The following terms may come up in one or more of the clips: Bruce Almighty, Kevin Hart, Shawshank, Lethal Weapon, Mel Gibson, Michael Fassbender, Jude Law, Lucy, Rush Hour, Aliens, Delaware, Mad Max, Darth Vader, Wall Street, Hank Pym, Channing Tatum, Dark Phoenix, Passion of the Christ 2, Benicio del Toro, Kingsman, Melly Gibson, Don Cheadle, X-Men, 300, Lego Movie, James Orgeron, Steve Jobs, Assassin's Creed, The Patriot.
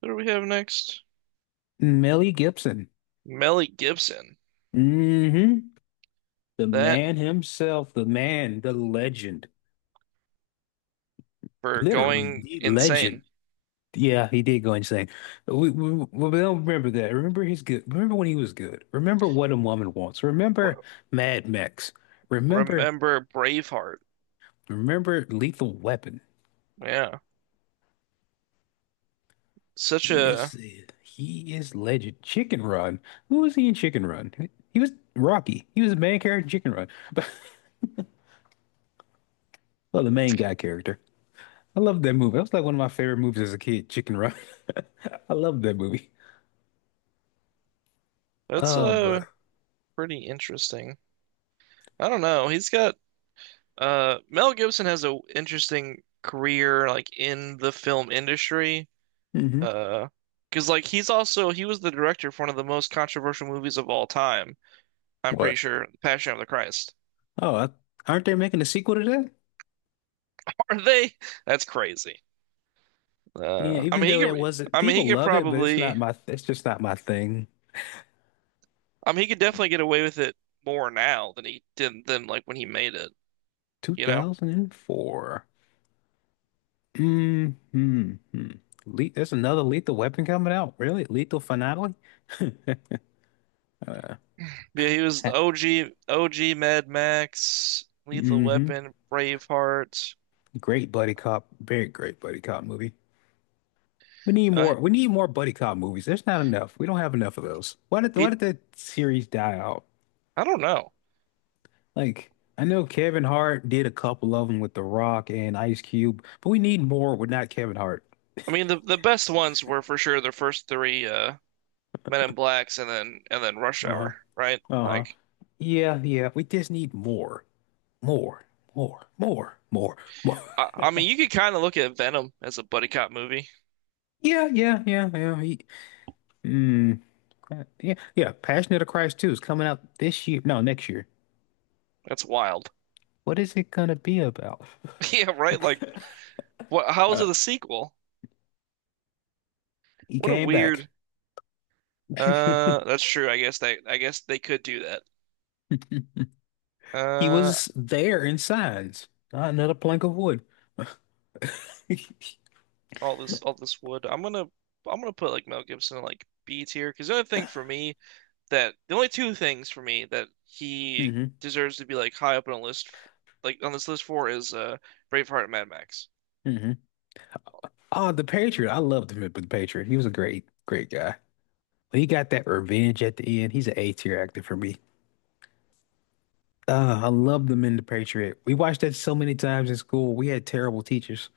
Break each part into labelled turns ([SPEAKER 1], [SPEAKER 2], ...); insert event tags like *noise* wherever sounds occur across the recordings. [SPEAKER 1] What do we have next?
[SPEAKER 2] Melly Gibson.
[SPEAKER 1] Melly Gibson.
[SPEAKER 2] hmm The
[SPEAKER 1] That
[SPEAKER 2] man himself, the man, the legend,
[SPEAKER 1] For
[SPEAKER 2] literally
[SPEAKER 1] going
[SPEAKER 2] the legend.
[SPEAKER 1] insane.
[SPEAKER 2] Yeah, he did go insane. We don't remember that. Remember his good. Remember when he was good. Remember What a Woman Wants.
[SPEAKER 1] Re
[SPEAKER 2] Remember Mad Max. Remember,
[SPEAKER 1] Remember Braveheart.
[SPEAKER 2] remember Lethal Weapon.
[SPEAKER 1] Yeah. Such
[SPEAKER 2] He is
[SPEAKER 1] a
[SPEAKER 2] he is legend. Chicken Run. Who was he in Chicken Run? He was Rocky. He was the main character in Chicken Run. *laughs* Well, the main guy character. I love that movie. That was like one of my favorite movies as a kid, Chicken Run. *laughs* I love that movie.
[SPEAKER 1] that's
[SPEAKER 2] Oh,
[SPEAKER 1] uh
[SPEAKER 2] but
[SPEAKER 1] pretty interesting. I don't know. He's got Mel Gibson has a interesting career like in the film industry.
[SPEAKER 2] hmm
[SPEAKER 1] Uh, because like he was the director for one of the most controversial movies of all time. I'm pretty
[SPEAKER 2] What?
[SPEAKER 1] sure Passion of the Christ.
[SPEAKER 2] Oh, I, aren't they making a sequel to that?
[SPEAKER 1] *laughs* Are they? That's crazy.
[SPEAKER 2] Yeah,
[SPEAKER 1] Uh I
[SPEAKER 2] even
[SPEAKER 1] mean he
[SPEAKER 2] though it
[SPEAKER 1] could
[SPEAKER 2] wasn't,
[SPEAKER 1] I mean he
[SPEAKER 2] people
[SPEAKER 1] could
[SPEAKER 2] love it, but
[SPEAKER 1] probably
[SPEAKER 2] it's just not my thing.
[SPEAKER 1] I mean, he could definitely get away with it more now than he did than like when he made it, you know?
[SPEAKER 2] 2004. Mm-hmm. Le there's another Lethal Weapon coming out. Really? Lethal Finale? *laughs* uh,
[SPEAKER 1] Yeah, he was OG OG Mad Max, Lethal
[SPEAKER 2] mm-hmm.
[SPEAKER 1] Weapon, Braveheart.
[SPEAKER 2] Great buddy cop. Very great buddy cop movie. We need
[SPEAKER 1] Uh,
[SPEAKER 2] more. We need more buddy cop movies. There's not enough. We don't have enough of those. Why did why
[SPEAKER 1] he
[SPEAKER 2] did that series die out?
[SPEAKER 1] I don't know.
[SPEAKER 2] Like I know Kevin Hart did a couple of them with The Rock and Ice Cube, but we need more with not Kevin Hart.
[SPEAKER 1] I mean, the best ones were for sure the first three Men in Blacks and then Rush
[SPEAKER 2] Uh-huh.
[SPEAKER 1] Hour, right?
[SPEAKER 2] Uh-huh.
[SPEAKER 1] Like
[SPEAKER 2] Yeah, yeah. We just need more. More. More. More. More. More. *laughs*
[SPEAKER 1] I mean, you could kind of look at Venom as a buddy cop movie.
[SPEAKER 2] Yeah, yeah, yeah, yeah. Mm, yeah, yeah. Passion of the Christ 2 is coming out this year. No, next year.
[SPEAKER 1] That's wild.
[SPEAKER 2] What is it gonna be about?
[SPEAKER 1] *laughs* Yeah, right? Like
[SPEAKER 2] *laughs*
[SPEAKER 1] what how is
[SPEAKER 2] Uh,
[SPEAKER 1] it a sequel?
[SPEAKER 2] he
[SPEAKER 1] What a
[SPEAKER 2] came back.
[SPEAKER 1] weird
[SPEAKER 2] *laughs*
[SPEAKER 1] That's true. I guess they could do that.
[SPEAKER 2] *laughs* He
[SPEAKER 1] Uh,
[SPEAKER 2] was there in signs, not another plank of wood. *laughs*
[SPEAKER 1] all this wood. I'm gonna put like Mel Gibson in like B tier because the only two things for me that he
[SPEAKER 2] hmm
[SPEAKER 1] deserves to be like high up on a list, like on this list for is Braveheart and Mad Max.
[SPEAKER 2] hmm Oh, the Patriot. I loved him in The Patriot. He was a great, great guy. He got that revenge at the end. He's an A tier actor for me. I loved him in The Patriot. We watched that so many times in school. We had terrible teachers.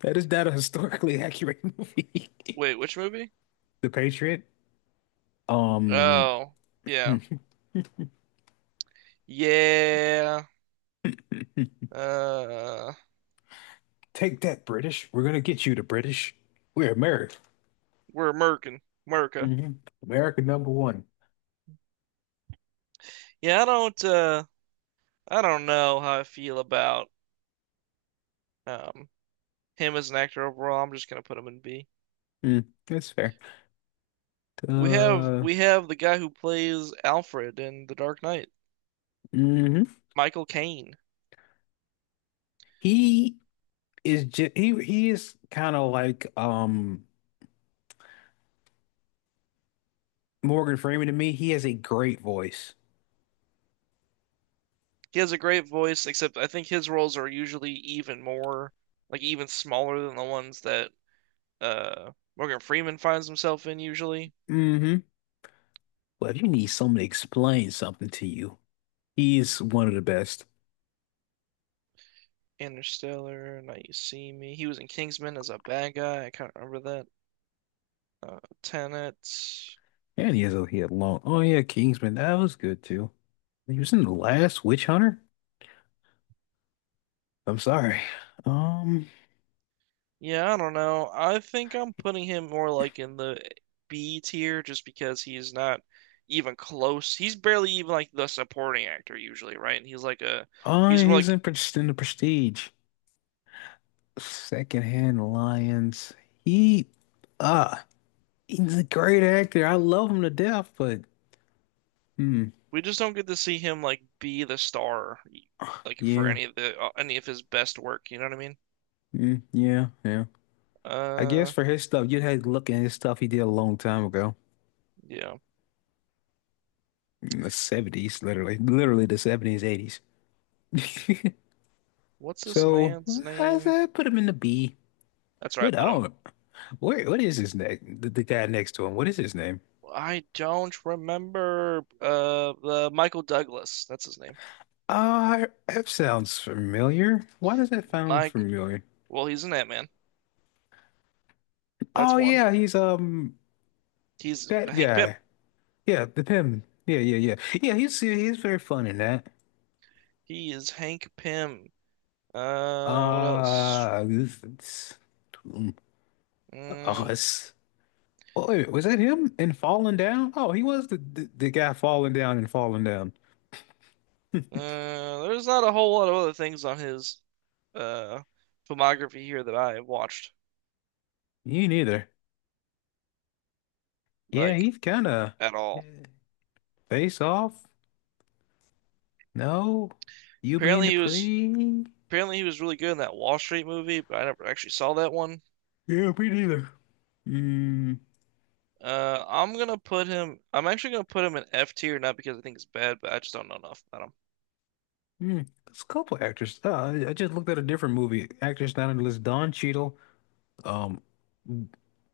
[SPEAKER 2] That is not a historically *laughs* accurate movie.
[SPEAKER 1] Wait, which movie?
[SPEAKER 2] The Patriot. Um,
[SPEAKER 1] Oh,
[SPEAKER 2] *laughs* hmm.
[SPEAKER 1] yeah, yeah. Uh,
[SPEAKER 2] Take that, British. We're gonna get you, the British. We're America.
[SPEAKER 1] we're American, America.
[SPEAKER 2] hmm America number one.
[SPEAKER 1] Yeah, I don't know how I feel about um him as an actor overall. I'm just gonna put him in B.
[SPEAKER 2] Mm, that's fair.
[SPEAKER 1] We have
[SPEAKER 2] Uh,
[SPEAKER 1] we have the guy who plays Alfred in The Dark Knight,
[SPEAKER 2] hmm
[SPEAKER 1] Michael Caine.
[SPEAKER 2] He is just he is kind of like Morgan Freeman to me. He has a great voice.
[SPEAKER 1] He has a great voice, except I think his roles are usually even more like even smaller than the ones that Morgan Freeman finds himself in usually.
[SPEAKER 2] hmm But if you need someone to explain something to you, he's one of the best.
[SPEAKER 1] Interstellar, Now You See Me. He was in Kingsman as a bad guy. I can't remember that. Tenet.
[SPEAKER 2] And he has a he had long. Oh yeah, Kingsman. That was good too. He was in the last Witch Hunter. I'm sorry. Um,
[SPEAKER 1] Yeah, I don't know. I think I'm putting him more like in the B tier just because he's not even close. He's barely even like the supporting actor usually, right? And
[SPEAKER 2] oh,
[SPEAKER 1] he's more
[SPEAKER 2] he was
[SPEAKER 1] like
[SPEAKER 2] in the Prestige. Secondhand Lions. He, uh, he's a great actor. I love him to death, but hmm,
[SPEAKER 1] we just don't get to see him like be the star like for
[SPEAKER 2] yeah.
[SPEAKER 1] any of the any of his best work, you know what I mean?
[SPEAKER 2] Mm, yeah, yeah. I guess
[SPEAKER 1] Uh
[SPEAKER 2] for his stuff, you'd have to look at his stuff he did a long time ago.
[SPEAKER 1] yeah.
[SPEAKER 2] In the 70s, literally. Literally the 70s, 80s. *laughs*
[SPEAKER 1] What's this
[SPEAKER 2] So
[SPEAKER 1] man's
[SPEAKER 2] I
[SPEAKER 1] name?
[SPEAKER 2] said put him in the B.
[SPEAKER 1] That's where I
[SPEAKER 2] What
[SPEAKER 1] put him.
[SPEAKER 2] oh where what is his name? The guy next to him. What is his name?
[SPEAKER 1] I don't remember the Michael Douglas. That's his name.
[SPEAKER 2] That sounds familiar. Why does that sound
[SPEAKER 1] Mike,
[SPEAKER 2] familiar?
[SPEAKER 1] well, he's an Ant-Man.
[SPEAKER 2] Oh
[SPEAKER 1] That's one.
[SPEAKER 2] yeah, he's
[SPEAKER 1] He's
[SPEAKER 2] that
[SPEAKER 1] Hank Pym.
[SPEAKER 2] guy. Yeah, the him. Yeah, yeah, yeah. Yeah, he's very fun in that.
[SPEAKER 1] He is Hank Pym. What else?
[SPEAKER 2] Uh Oh,
[SPEAKER 1] Mm,
[SPEAKER 2] oh, wait, was that him in Falling Down? Oh, he was the guy falling down and falling down.
[SPEAKER 1] there's not a whole lot of other things on his uh filmography here that I watched
[SPEAKER 2] You neither. Yeah,
[SPEAKER 1] like
[SPEAKER 2] he's kind of
[SPEAKER 1] at all.
[SPEAKER 2] face off. No, you being
[SPEAKER 1] Apparently he was
[SPEAKER 2] Dupree.
[SPEAKER 1] apparently he was really good in that Wall Street movie, but I never actually saw that one.
[SPEAKER 2] Yeah, me neither. Mm,
[SPEAKER 1] I'm actually gonna put him in F tier, not because I think it's bad, but I just don't know enough about him.
[SPEAKER 2] mm. There's a couple actors. I just looked at a different movie. Actors down on the list: Don Cheadle, um,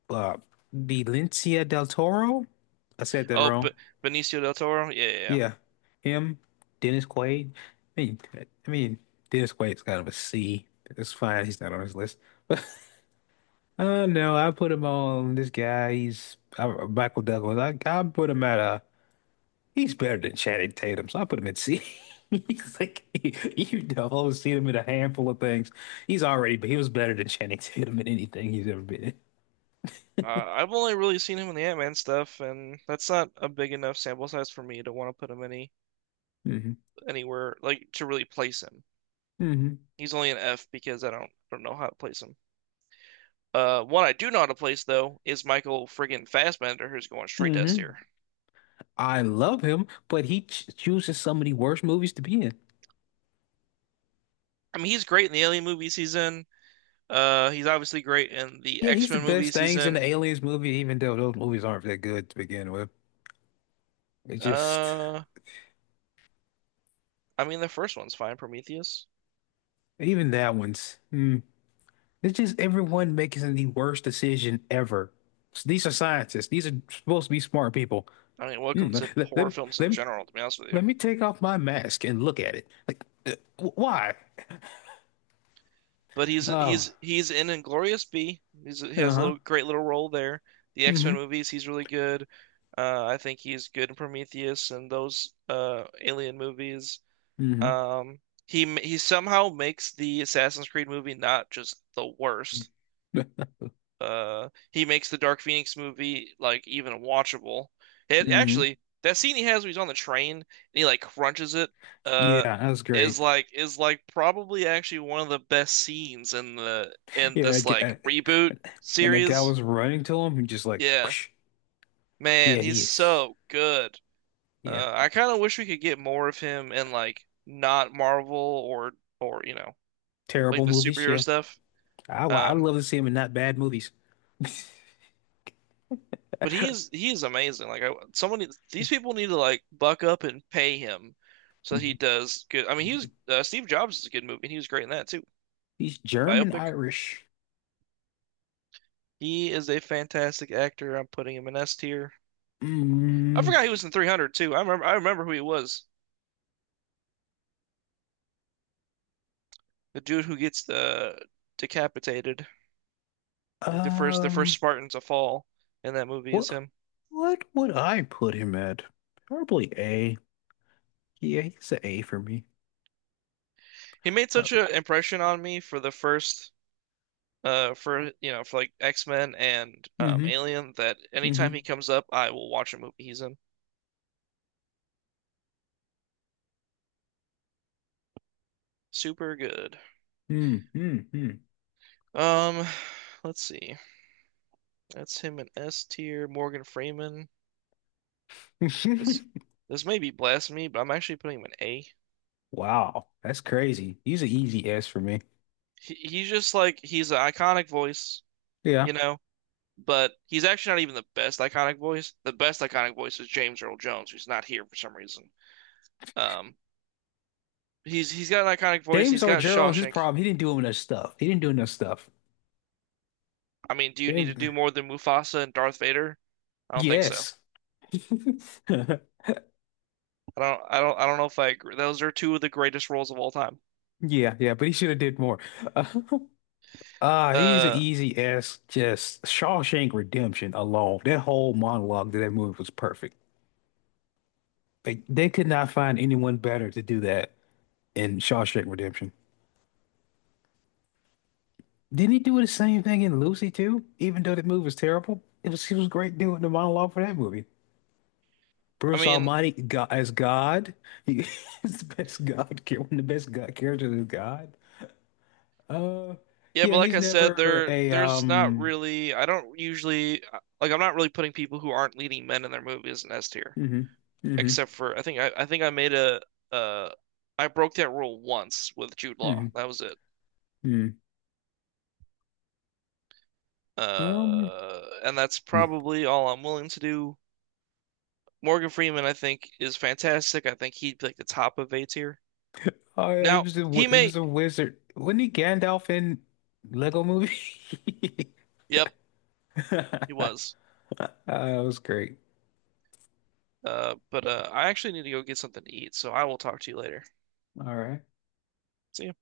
[SPEAKER 2] uh, Benicio del Toro. I said that
[SPEAKER 1] Oh,
[SPEAKER 2] wrong.
[SPEAKER 1] but Benicio del Toro. Yeah, yeah, yeah.
[SPEAKER 2] Yeah, him, Dennis Quaid. I mean, I mean, Dennis Quaid's kind of a C. It's fine. He's not on this list. *laughs* But no, I put him on this guy. He's Michael Douglas. I put him at a. He's better than Channing Tatum, so I put him at C. *laughs* He's like you know, I've only seen him in a handful of things. He's already, but he was better than Channing Tatum in anything he's ever been
[SPEAKER 1] Uh, I've only really seen him in the Ant-Man stuff, and that's not a big enough sample size for me to want to put him
[SPEAKER 2] in.
[SPEAKER 1] anywhere like to really place him.
[SPEAKER 2] hmm hmm
[SPEAKER 1] He's only an F because I don't know how to place him. One I do know how to place though is Michael friggin' Fassbender, who's going straight to S
[SPEAKER 2] hmm
[SPEAKER 1] tier.
[SPEAKER 2] I love him, but he ch chooses some of the worst movies to be in.
[SPEAKER 1] I mean, he's great in the Alien movies he's in. He's obviously great in the
[SPEAKER 2] Yeah, he's the
[SPEAKER 1] X-Men
[SPEAKER 2] best
[SPEAKER 1] movies he's
[SPEAKER 2] things in the
[SPEAKER 1] in.
[SPEAKER 2] Aliens movie, even though those movies aren't that good to begin with. It just,
[SPEAKER 1] Uh, I mean, the first one's fine, Prometheus.
[SPEAKER 2] even that one's, hmm. It's just everyone making the worst decision ever. So these are scientists. These are supposed to be smart people.
[SPEAKER 1] I mean, welcome
[SPEAKER 2] Hmm,
[SPEAKER 1] to
[SPEAKER 2] let,
[SPEAKER 1] poor
[SPEAKER 2] let,
[SPEAKER 1] films in
[SPEAKER 2] let,
[SPEAKER 1] general, to be honest with you.
[SPEAKER 2] let me take off my mask and look at it. Like, wh- why?
[SPEAKER 1] But he's
[SPEAKER 2] Oh,
[SPEAKER 1] he's he's in Inglorious B. He has a
[SPEAKER 2] uh-huh.
[SPEAKER 1] little great little role there. The
[SPEAKER 2] Mm-hmm.
[SPEAKER 1] X-Men movies, he's really good. I think he's good in Prometheus and those Alien movies.
[SPEAKER 2] Mm-hmm.
[SPEAKER 1] Um, he somehow makes the Assassin's Creed movie not just the worst,
[SPEAKER 2] *laughs*
[SPEAKER 1] he makes the Dark Phoenix movie like even watchable. It
[SPEAKER 2] Mm-hmm.
[SPEAKER 1] actually that scene he has when he's on the train and he like crunches it
[SPEAKER 2] Yeah,
[SPEAKER 1] uh
[SPEAKER 2] that was great.
[SPEAKER 1] is like probably actually one of the best scenes in the in
[SPEAKER 2] Yeah, I
[SPEAKER 1] this like
[SPEAKER 2] get-
[SPEAKER 1] reboot
[SPEAKER 2] and that guy
[SPEAKER 1] series.
[SPEAKER 2] was running to him and just like,
[SPEAKER 1] Yeah,
[SPEAKER 2] whoosh. Yeah,
[SPEAKER 1] man, he's
[SPEAKER 2] he is.
[SPEAKER 1] so good.
[SPEAKER 2] Yeah.
[SPEAKER 1] I kind of wish we could get more of him in like not Marvel or you know like
[SPEAKER 2] Terrible
[SPEAKER 1] the
[SPEAKER 2] movies,
[SPEAKER 1] superhero
[SPEAKER 2] yeah.
[SPEAKER 1] stuff.
[SPEAKER 2] I
[SPEAKER 1] Um,
[SPEAKER 2] love to see him in not bad movies.
[SPEAKER 1] But he is amazing. Someone these
[SPEAKER 2] *laughs*
[SPEAKER 1] people need to like buck up and pay him so he does good. I mean, he
[SPEAKER 2] Mhm.
[SPEAKER 1] was Steve Jobs is a good movie, and he was great in that too.
[SPEAKER 2] He's
[SPEAKER 1] The
[SPEAKER 2] German
[SPEAKER 1] biopic.
[SPEAKER 2] Irish.
[SPEAKER 1] He is a fantastic actor. I'm putting him in S tier. I
[SPEAKER 2] Mm,
[SPEAKER 1] forgot he was in 300 too. I remember who he was. The dude who gets the decapitated, like the first
[SPEAKER 2] um,
[SPEAKER 1] Spartan to fall in that movie is
[SPEAKER 2] what
[SPEAKER 1] him.
[SPEAKER 2] what would I put him at? Probably A. Yeah, he's an A for me.
[SPEAKER 1] He made
[SPEAKER 2] Uh,
[SPEAKER 1] such an impression on me for the first for you know for like X-Men and
[SPEAKER 2] mm-hmm,
[SPEAKER 1] Alien that
[SPEAKER 2] mm-hmm,
[SPEAKER 1] anytime he comes up I will watch a movie he's in. Super good.
[SPEAKER 2] mm-hmm,
[SPEAKER 1] Um *sighs* let's see. That's him in S tier, Morgan Freeman. This
[SPEAKER 2] mm-hmm.
[SPEAKER 1] this may be blasphemy, but I'm actually putting him in A.
[SPEAKER 2] *laughs* Wow, that's crazy. He's an easy S for me.
[SPEAKER 1] He's just like he's an iconic voice,
[SPEAKER 2] Yeah.
[SPEAKER 1] you know, but he's actually not even the best iconic voice. The best iconic voice is James Earl Jones, who's not here for some reason. Um he's got an iconic voice.
[SPEAKER 2] James
[SPEAKER 1] He's got
[SPEAKER 2] Orgeron, his
[SPEAKER 1] Shawshank.
[SPEAKER 2] problem, he didn't do enough stuff. He didn't do enough stuff.
[SPEAKER 1] I mean, do you need
[SPEAKER 2] James,
[SPEAKER 1] to do more than Mufasa and Darth Vader? I don't think so.
[SPEAKER 2] yes. *laughs*
[SPEAKER 1] I don't I don't know if I agree. Those are two of the greatest roles of all time.
[SPEAKER 2] Yeah, yeah, but he should have did more. Uh, *laughs* he's an
[SPEAKER 1] Uh,
[SPEAKER 2] easy S. Just Shawshank Redemption alone. That whole monologue to that movie was perfect. Like they could not find anyone better to do that in Shawshank Redemption. Didn't he do the same thing in Lucy too? Even though that movie was terrible, it was he was great doing the monologue for that movie.
[SPEAKER 1] I
[SPEAKER 2] Bruce
[SPEAKER 1] mean,
[SPEAKER 2] Almighty God, as God, he *laughs* is the best God, *laughs* char- one of the best God characters is God. Uh,
[SPEAKER 1] yeah,
[SPEAKER 2] yeah,
[SPEAKER 1] but like
[SPEAKER 2] he's
[SPEAKER 1] I said,
[SPEAKER 2] never a
[SPEAKER 1] there's not really I don't usually like I'm not really putting people who aren't leading men in their movies in S tier,
[SPEAKER 2] hmm hmm
[SPEAKER 1] except for I think I made a uh I broke that rule once with Jude Law.
[SPEAKER 2] hmm
[SPEAKER 1] That was it.
[SPEAKER 2] Hmm. Um,
[SPEAKER 1] And that's
[SPEAKER 2] Mm.
[SPEAKER 1] probably all I'm willing to do. Morgan Freeman, I think, is fantastic. I think he'd be like the top of A tier.
[SPEAKER 2] Oh yeah, he
[SPEAKER 1] Now,
[SPEAKER 2] was a wi-
[SPEAKER 1] he
[SPEAKER 2] he
[SPEAKER 1] may,
[SPEAKER 2] was a wizard. Wasn't he Gandalf in Lego Movie?
[SPEAKER 1] yep, he
[SPEAKER 2] *laughs*
[SPEAKER 1] was.
[SPEAKER 2] That was great.
[SPEAKER 1] But I actually need to go get something to eat, so I will talk to you later.
[SPEAKER 2] All right.
[SPEAKER 1] See ya.